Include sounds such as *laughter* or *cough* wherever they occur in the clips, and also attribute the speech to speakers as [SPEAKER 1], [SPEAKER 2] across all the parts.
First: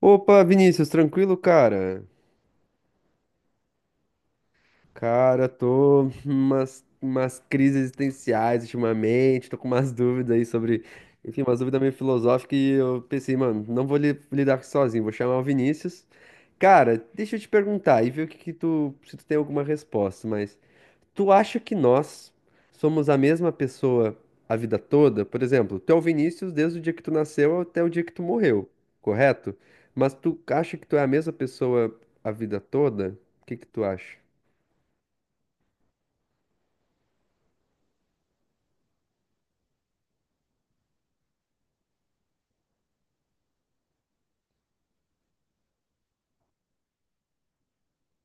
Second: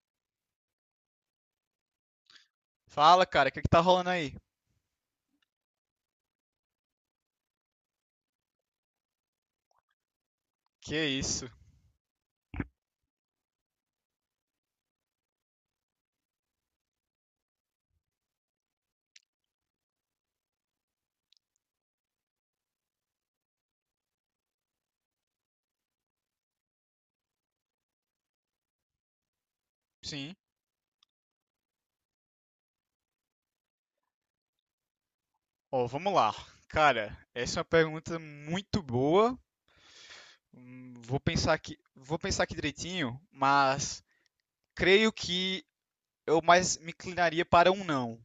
[SPEAKER 1] Opa, Vinícius, tranquilo, cara?
[SPEAKER 2] Fala, cara, o que que tá rolando aí?
[SPEAKER 1] Cara, tô umas crises existenciais ultimamente, tô com umas dúvidas aí sobre,
[SPEAKER 2] Que
[SPEAKER 1] enfim,
[SPEAKER 2] isso?
[SPEAKER 1] umas dúvidas meio filosóficas e eu pensei, mano, não vou lidar com isso sozinho, vou chamar o Vinícius. Cara, deixa eu te perguntar e ver o que que tu, se tu tem alguma resposta, mas tu acha que nós somos a mesma pessoa a vida toda? Por exemplo, tu é o Vinícius desde o dia que tu nasceu até o dia que tu morreu, correto? Mas
[SPEAKER 2] Sim.
[SPEAKER 1] tu acha que tu é a mesma pessoa a vida toda? O que que tu acha?
[SPEAKER 2] Ó, vamos lá. Cara, essa é uma pergunta muito boa. Vou pensar aqui direitinho, mas creio que eu mais me inclinaria para um não.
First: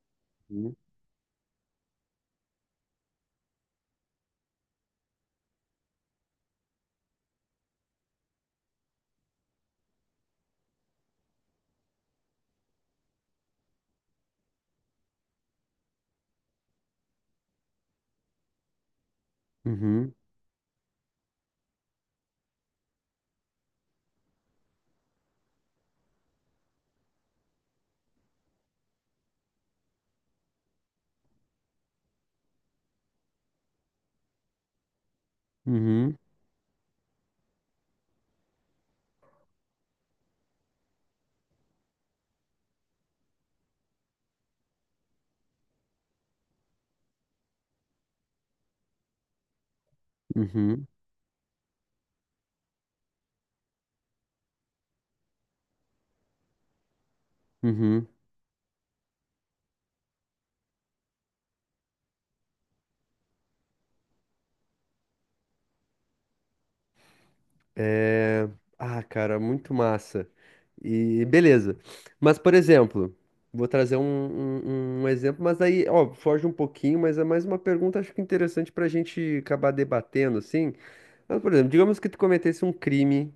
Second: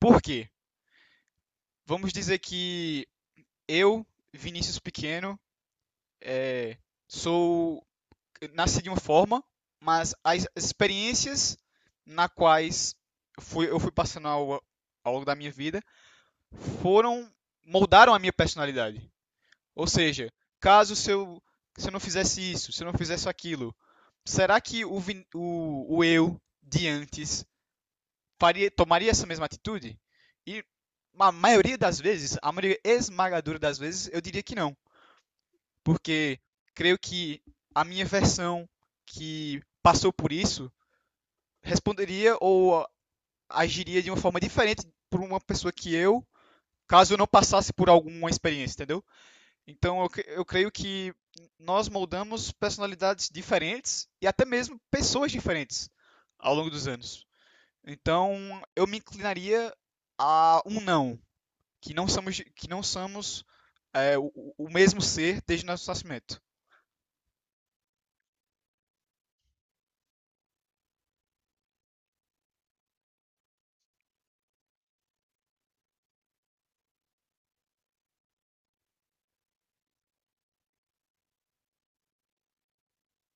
[SPEAKER 2] Por quê?
[SPEAKER 1] Hum?
[SPEAKER 2] Vamos dizer que eu, Vinícius Pequeno, é, sou nasci de uma forma, mas as experiências na quais eu fui passando ao longo da minha vida foram moldaram a minha personalidade. Ou
[SPEAKER 1] Uhum,
[SPEAKER 2] seja, caso se eu, se eu não fizesse isso, se eu não fizesse aquilo, será que o eu de antes faria, tomaria essa mesma atitude? E a maioria das vezes, a maioria esmagadora das vezes, eu diria que não.
[SPEAKER 1] uhum,
[SPEAKER 2] Porque creio que a minha versão que passou por isso responderia ou agiria de uma forma diferente por uma pessoa que eu, caso eu não passasse por alguma experiência, entendeu? Então, eu creio
[SPEAKER 1] uhum,
[SPEAKER 2] que nós moldamos personalidades diferentes e até mesmo pessoas diferentes ao longo dos anos.
[SPEAKER 1] uhum.
[SPEAKER 2] Então, eu me inclinaria a um não, que não somos o- mesmo ser desde nosso nascimento,
[SPEAKER 1] É... Ah, cara, muito massa. E beleza. Mas, por exemplo, vou trazer um exemplo, mas aí, ó, foge um pouquinho, mas é mais uma pergunta, acho que interessante pra gente acabar debatendo, assim. Mas, por exemplo, digamos que tu cometesse um crime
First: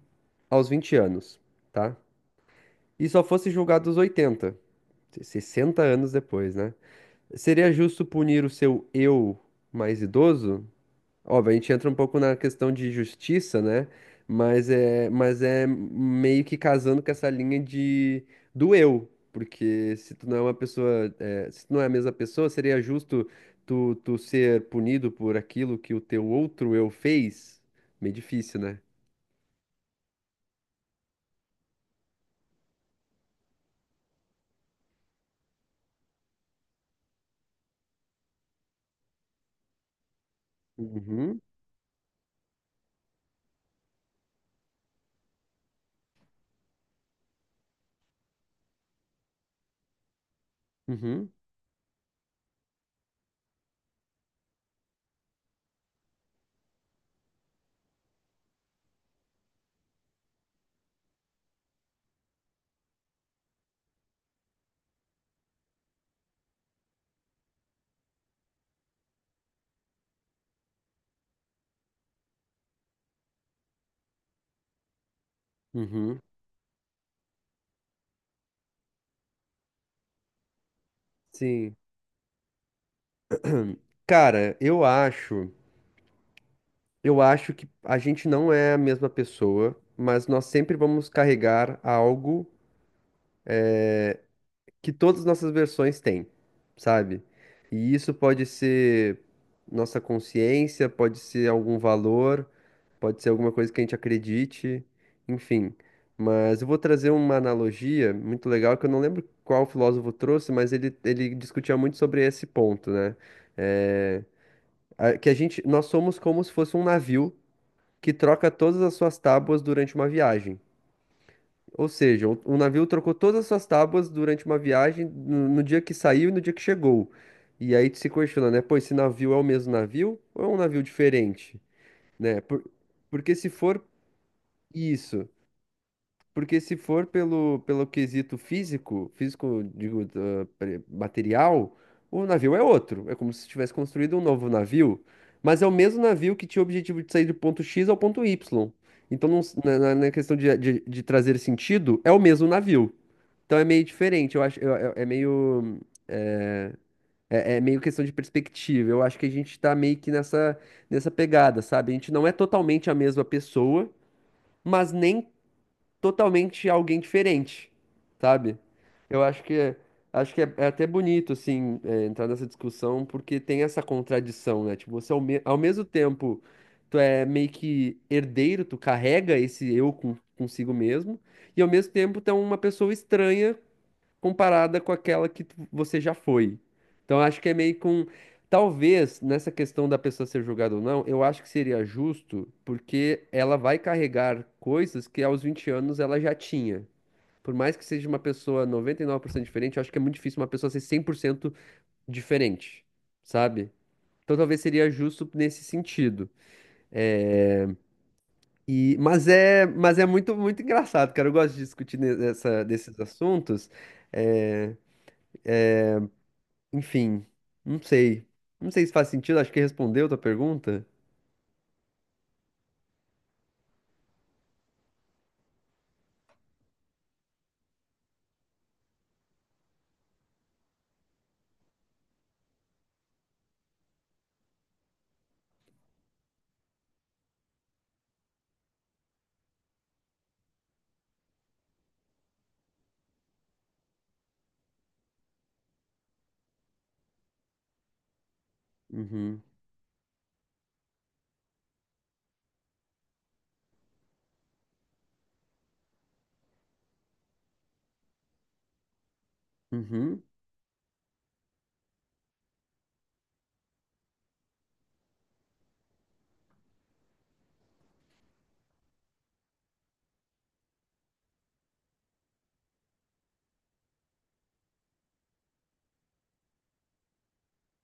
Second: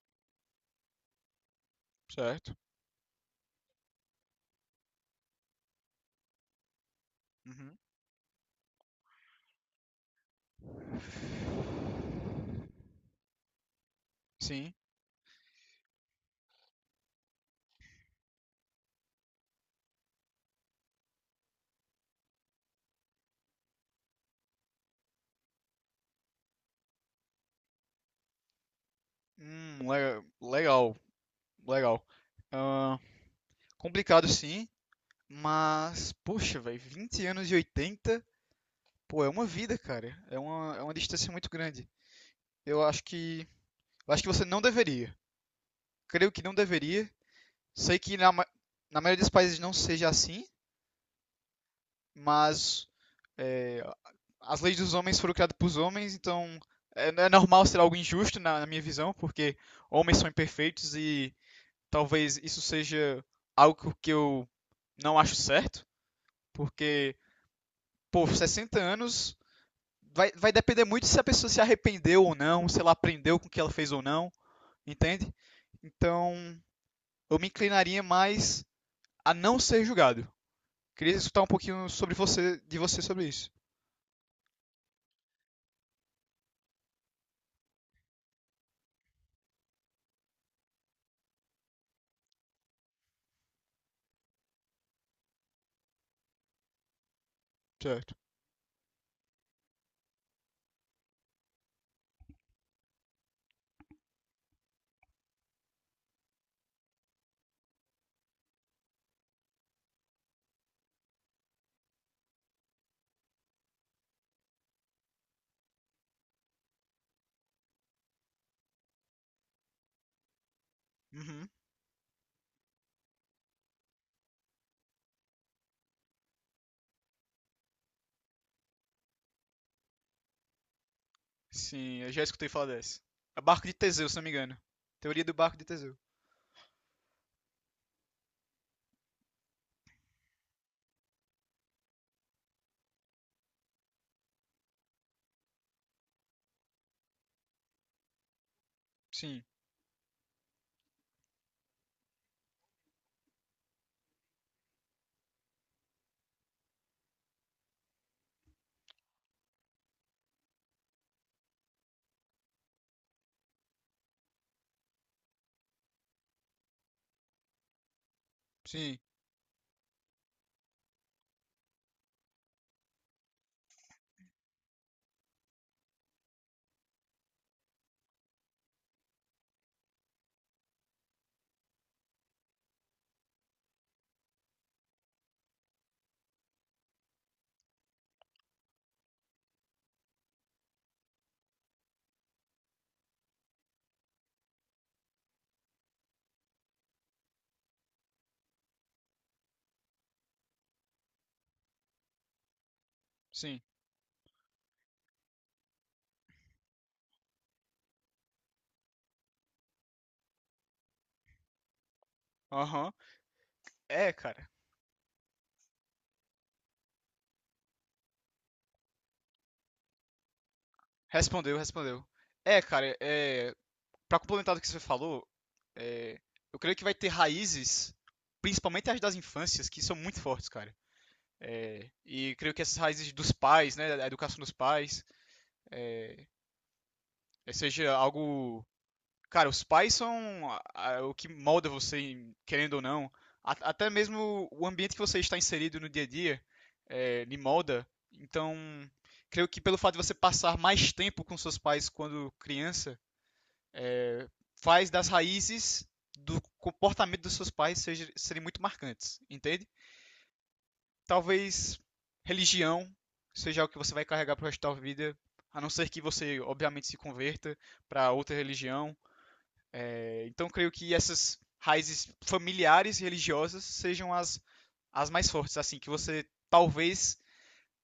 [SPEAKER 1] aos 20 anos, tá?
[SPEAKER 2] certo?
[SPEAKER 1] E só fosse julgado aos 80 60 anos depois, né? Seria
[SPEAKER 2] Uhum.
[SPEAKER 1] justo punir o seu eu mais idoso? Óbvio, a gente entra um pouco na questão de justiça, né? Mas
[SPEAKER 2] Sim.
[SPEAKER 1] é, mas é meio que casando com essa linha de do eu, porque se tu não é uma pessoa, é, se tu não é a mesma pessoa, seria justo tu ser punido por aquilo que o teu outro eu fez? Meio difícil, né?
[SPEAKER 2] Legal, legal. Ah, complicado sim, mas, poxa, velho, 20 anos de 80. Pô, é uma vida, cara. É uma distância
[SPEAKER 1] Uhum,
[SPEAKER 2] muito grande. Eu acho que. Eu acho que você não deveria. Creio que não deveria. Sei que na maioria dos países não seja assim,
[SPEAKER 1] uhum,
[SPEAKER 2] mas é, as leis dos homens foram criadas para os homens, então é normal ser algo injusto na minha visão, porque homens são imperfeitos e talvez isso seja algo que eu não acho certo, porque, pô, 60 anos vai, vai depender muito se a pessoa se arrependeu ou não, se ela aprendeu com o que ela fez ou não. Entende?
[SPEAKER 1] uhum.
[SPEAKER 2] Então, eu me inclinaria mais a não ser julgado. Queria escutar um
[SPEAKER 1] Sim.
[SPEAKER 2] pouquinho sobre você, de você sobre isso.
[SPEAKER 1] Cara, eu acho que a gente não é a mesma pessoa, mas nós sempre vamos carregar algo que todas as nossas versões têm, sabe? E isso
[SPEAKER 2] Certo.
[SPEAKER 1] pode ser nossa consciência, pode ser algum valor, pode ser alguma coisa que a gente acredite, enfim. Mas eu vou trazer uma analogia muito legal que eu não lembro qual filósofo trouxe, mas ele discutia muito sobre esse ponto, né? Eh, Que a gente, nós somos como se fosse um navio que troca todas as suas tábuas durante uma viagem.
[SPEAKER 2] Uhum.
[SPEAKER 1] Ou seja, o navio trocou todas as suas tábuas durante uma viagem no dia que saiu e no dia que chegou. E aí tu se questiona, né? Pô, esse navio é o mesmo navio ou é um navio diferente,
[SPEAKER 2] Sim, eu já
[SPEAKER 1] né?
[SPEAKER 2] escutei falar dessa.
[SPEAKER 1] Porque
[SPEAKER 2] É
[SPEAKER 1] se
[SPEAKER 2] barco de
[SPEAKER 1] for
[SPEAKER 2] Teseu, se não me engano. Teoria
[SPEAKER 1] isso,
[SPEAKER 2] do barco de Teseu.
[SPEAKER 1] porque se for pelo quesito físico, físico, digo, material, o navio é outro. É como se tivesse construído um novo navio, mas é o mesmo navio que tinha o objetivo de sair do ponto X ao ponto Y. Então, não
[SPEAKER 2] Sim,
[SPEAKER 1] s- na, na- na questão de trazer sentido, é o mesmo navio. Então, é meio diferente. Eu acho, eu- é meio, é, é meio questão de perspectiva. Eu acho que a gente tá meio que nessa, nessa pegada, sabe? A gente não é totalmente a mesma pessoa, mas nem totalmente alguém diferente, sabe?
[SPEAKER 2] sim,
[SPEAKER 1] Eu acho que é, é até bonito assim é, entrar nessa discussão porque tem essa contradição, né? Tipo, ao mesmo tempo tu é meio que herdeiro, tu carrega esse eu consigo mesmo e ao mesmo tempo tu é uma pessoa estranha comparada com aquela que você já foi. Então, eu acho que é meio com. Talvez nessa questão da pessoa ser julgada ou não, eu acho que seria justo, porque ela vai carregar coisas que aos 20 anos ela já tinha. Por mais que seja uma pessoa 99% diferente, eu acho que é muito difícil uma pessoa ser 100% diferente,
[SPEAKER 2] sim.
[SPEAKER 1] sabe? Então talvez seria justo nesse sentido. E, mas é muito engraçado, cara. Eu gosto de discutir
[SPEAKER 2] Aham.
[SPEAKER 1] desses assuntos.
[SPEAKER 2] É, cara.
[SPEAKER 1] É, enfim, não sei. Não sei se faz sentido, acho que respondeu a tua pergunta.
[SPEAKER 2] Respondeu, respondeu. É, cara, para complementar do que você falou, é, eu creio que vai ter raízes, principalmente as das infâncias, que são muito fortes, cara. É, e creio que essas raízes dos pais, né, a educação dos pais, é, seja algo. Cara, os pais são o que molda você, querendo ou não. Até mesmo o ambiente que você está inserido no dia a dia lhe molda. Então,
[SPEAKER 1] Uhum,
[SPEAKER 2] creio que pelo fato de você passar mais tempo com seus pais quando criança, é, faz das raízes do comportamento dos seus pais serem muito marcantes, entende?
[SPEAKER 1] uhum,
[SPEAKER 2] Talvez religião seja o que você vai carregar pro resto da sua vida, a não ser que você, obviamente, se converta para outra religião. Então, creio que essas raízes familiares e religiosas sejam as, as mais fortes, assim, que você talvez.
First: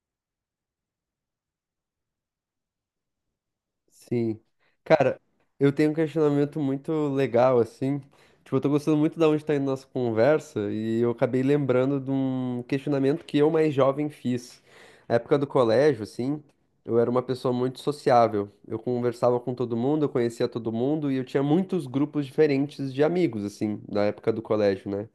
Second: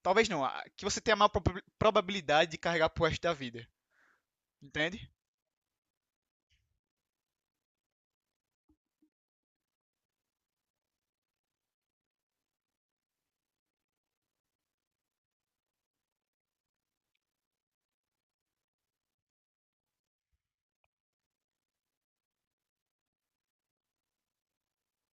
[SPEAKER 2] Talvez não, que você tenha a maior probabilidade de carregar pro resto da vida.
[SPEAKER 1] sim.
[SPEAKER 2] Entende?
[SPEAKER 1] Cara, eu tenho um questionamento muito legal, assim. Tipo, eu tô gostando muito da onde tá indo nossa conversa e eu acabei lembrando de um questionamento que eu mais jovem fiz. Na época do colégio, assim, eu era uma pessoa muito sociável. Eu conversava com todo mundo, eu conhecia todo mundo e eu tinha muitos grupos diferentes de amigos, assim, na época do colégio, né?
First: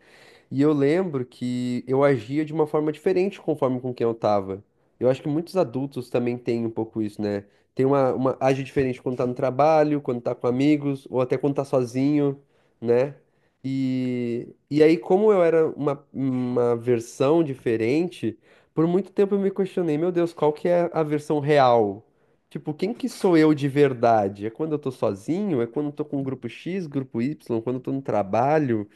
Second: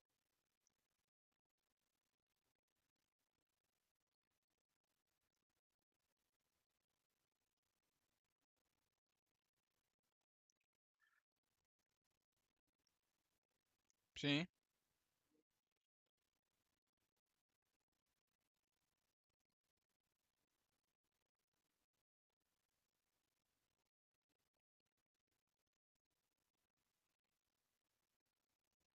[SPEAKER 1] E eu lembro que eu agia de uma forma diferente conforme com quem eu tava. Eu acho que muitos adultos também têm um pouco isso, né? Tem uma age diferente quando tá no trabalho, quando tá com amigos, ou até quando tá sozinho, né?
[SPEAKER 2] Sim.
[SPEAKER 1] E aí, como eu era uma versão diferente, por muito tempo eu me questionei, meu Deus, qual que é a versão real? Tipo, quem que sou eu de verdade? É quando eu tô sozinho? É quando eu tô com o grupo X, grupo Y? Quando eu tô no trabalho?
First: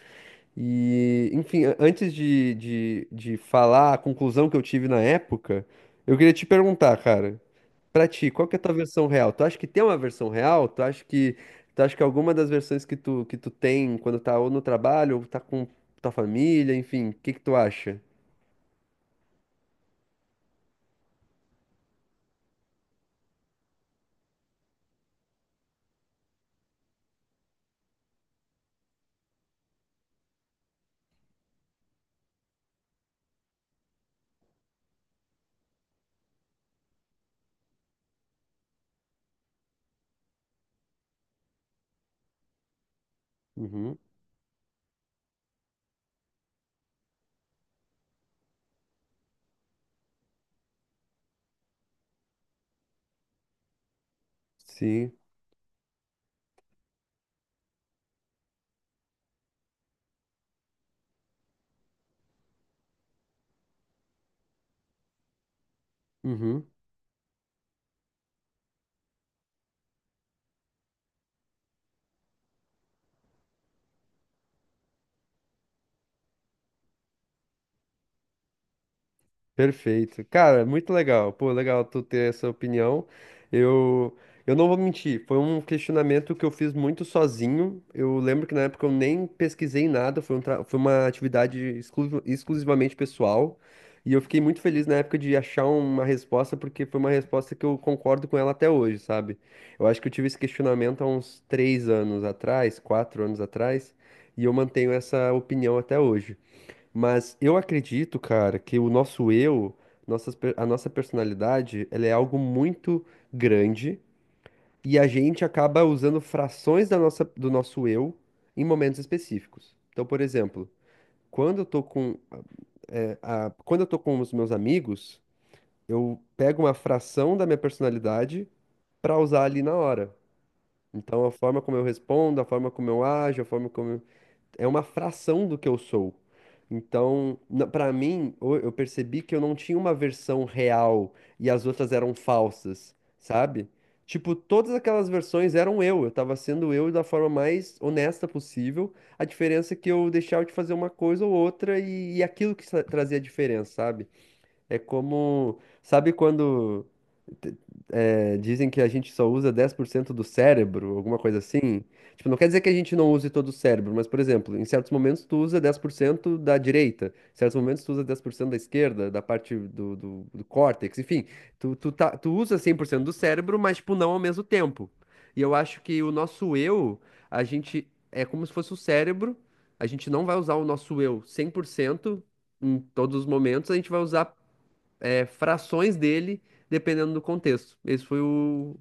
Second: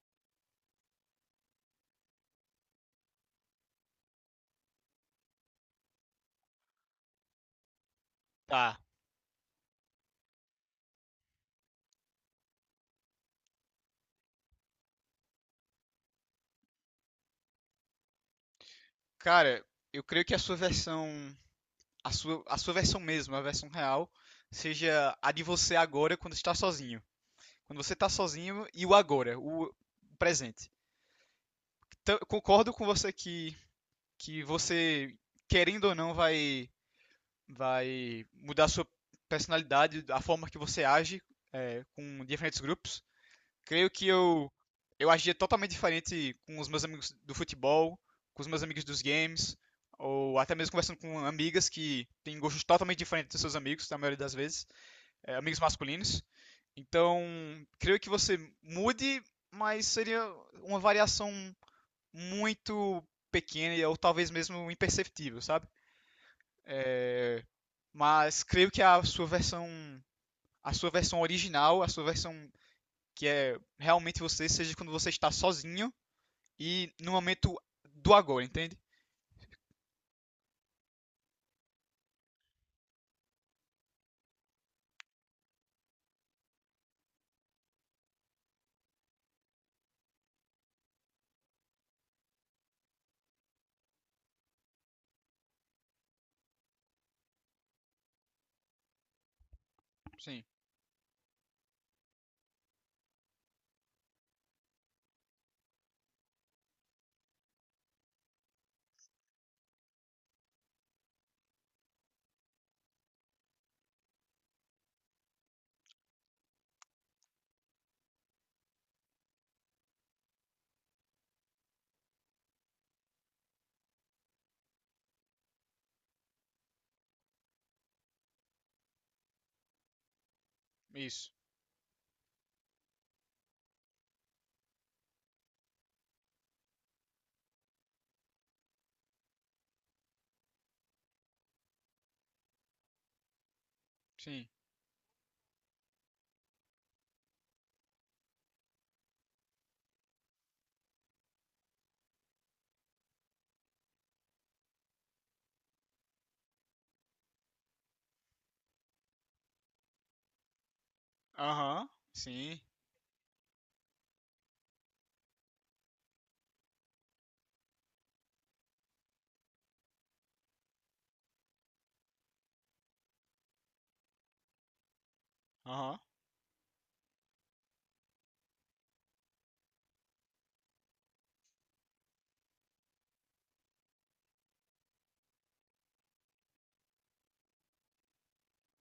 [SPEAKER 1] E, enfim, antes de falar a conclusão que eu tive na época, eu queria te perguntar, cara, pra ti, qual que é a tua
[SPEAKER 2] Tá.
[SPEAKER 1] versão real? Tu acha que tem uma versão real? Tu acha que alguma das versões que tu tem quando tá ou no trabalho, ou tá com tua família, enfim, o que que tu acha?
[SPEAKER 2] Cara, eu creio que a sua versão. A sua versão mesmo, a versão real, seja a de você agora quando está sozinho. Quando você tá sozinho e o agora, o presente. Então, eu concordo com você que você, querendo ou não, vai, vai mudar a sua personalidade, a forma que você age com diferentes grupos. Creio
[SPEAKER 1] Uhum,
[SPEAKER 2] que eu agia totalmente diferente com os meus amigos do futebol, com os meus amigos dos games, ou até mesmo conversando com amigas que têm gostos totalmente diferentes dos seus amigos, na maioria das vezes
[SPEAKER 1] sim.
[SPEAKER 2] amigos masculinos. Então, creio que você mude, mas seria uma variação muito pequena ou talvez mesmo imperceptível, sabe?
[SPEAKER 1] Uhum.
[SPEAKER 2] Mas creio que a sua versão original, a sua versão que é realmente você, seja quando você está sozinho e no momento do agora, entende?
[SPEAKER 1] Perfeito. Cara, muito legal. Pô, legal tu ter essa opinião. Eu, eu não vou mentir, foi um questionamento que eu fiz muito sozinho. Eu lembro que na época eu nem pesquisei nada, foi, foi uma atividade exclusivamente pessoal. E eu fiquei muito feliz na época de achar uma resposta, porque foi uma resposta que eu concordo com ela até hoje, sabe? Eu acho que eu tive esse
[SPEAKER 2] Sim,
[SPEAKER 1] questionamento há uns 3 anos atrás, 4 anos atrás, e eu mantenho essa opinião até hoje. Mas eu acredito, cara, que o nosso eu, a nossa personalidade, ela é algo muito grande e a gente acaba usando frações da nossa, do nosso eu em momentos específicos. Então, por exemplo, quando eu tô com, quando eu tô com os meus amigos, eu pego uma fração da minha personalidade pra usar ali na hora. Então, a
[SPEAKER 2] isso.
[SPEAKER 1] forma como eu respondo, a forma como eu ajo, a forma como eu é uma fração do que eu sou. Então, pra mim, eu percebi que eu não tinha uma versão real e as outras eram falsas, sabe? Tipo,
[SPEAKER 2] Sim.
[SPEAKER 1] todas aquelas versões eram eu tava sendo eu da forma mais honesta possível. A diferença é que eu deixava de fazer uma coisa ou outra e aquilo que trazia a diferença, sabe? É como, sabe quando te- é, dizem que a gente só usa 10% do cérebro, alguma coisa assim.
[SPEAKER 2] Aham.
[SPEAKER 1] Tipo, não quer
[SPEAKER 2] Sim.
[SPEAKER 1] dizer que a gente não use todo o cérebro, mas, por exemplo, em certos momentos tu usa 10% da direita, em certos momentos tu usa 10% da esquerda, da parte do córtex, enfim. Tu usa 100% do cérebro, mas, tipo, não ao mesmo tempo. E eu acho
[SPEAKER 2] Aham.
[SPEAKER 1] que o nosso eu, a gente é como se fosse o cérebro, a gente não vai usar o nosso eu 100% em todos os momentos, a gente vai usar é, frações dele, dependendo do contexto. Esse foi o,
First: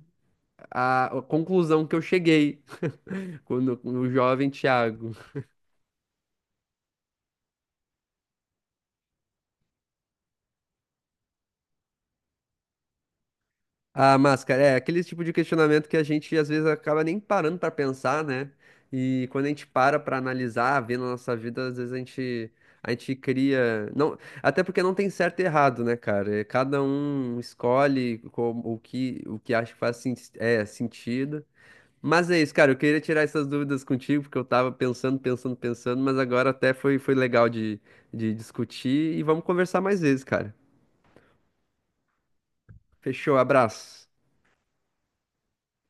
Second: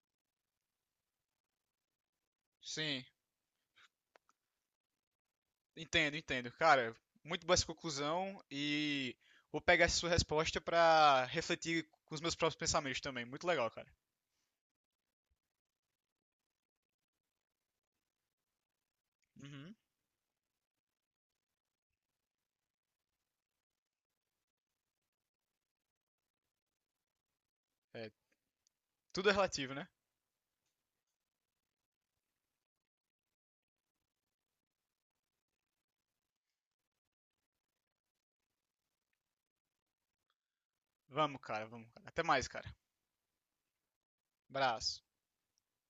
[SPEAKER 1] a conclusão que eu cheguei
[SPEAKER 2] Sim.
[SPEAKER 1] *laughs* quando o jovem Thiago.
[SPEAKER 2] Entendo, entendo. Cara, muito boa essa conclusão e vou pegar essa sua resposta pra refletir com os meus próprios pensamentos também. Muito legal, cara.
[SPEAKER 1] A máscara, é aquele tipo de questionamento que a gente às vezes acaba nem parando para pensar, né? E quando a gente
[SPEAKER 2] Uhum.
[SPEAKER 1] para para analisar, ver na nossa vida, às vezes a gente cria, não, até porque não tem certo e errado, né, cara? É, cada um
[SPEAKER 2] É,
[SPEAKER 1] escolhe como, o que
[SPEAKER 2] tudo é
[SPEAKER 1] acha
[SPEAKER 2] relativo,
[SPEAKER 1] que
[SPEAKER 2] né?
[SPEAKER 1] faz é, sentido. Mas é isso, cara. Eu queria tirar essas dúvidas contigo, porque eu tava pensando, pensando, pensando, mas agora até foi, foi legal de discutir e vamos conversar mais vezes, cara.
[SPEAKER 2] Vamos, cara, vamos, cara. Até mais, cara.
[SPEAKER 1] Fechou, abraço.
[SPEAKER 2] Abraço.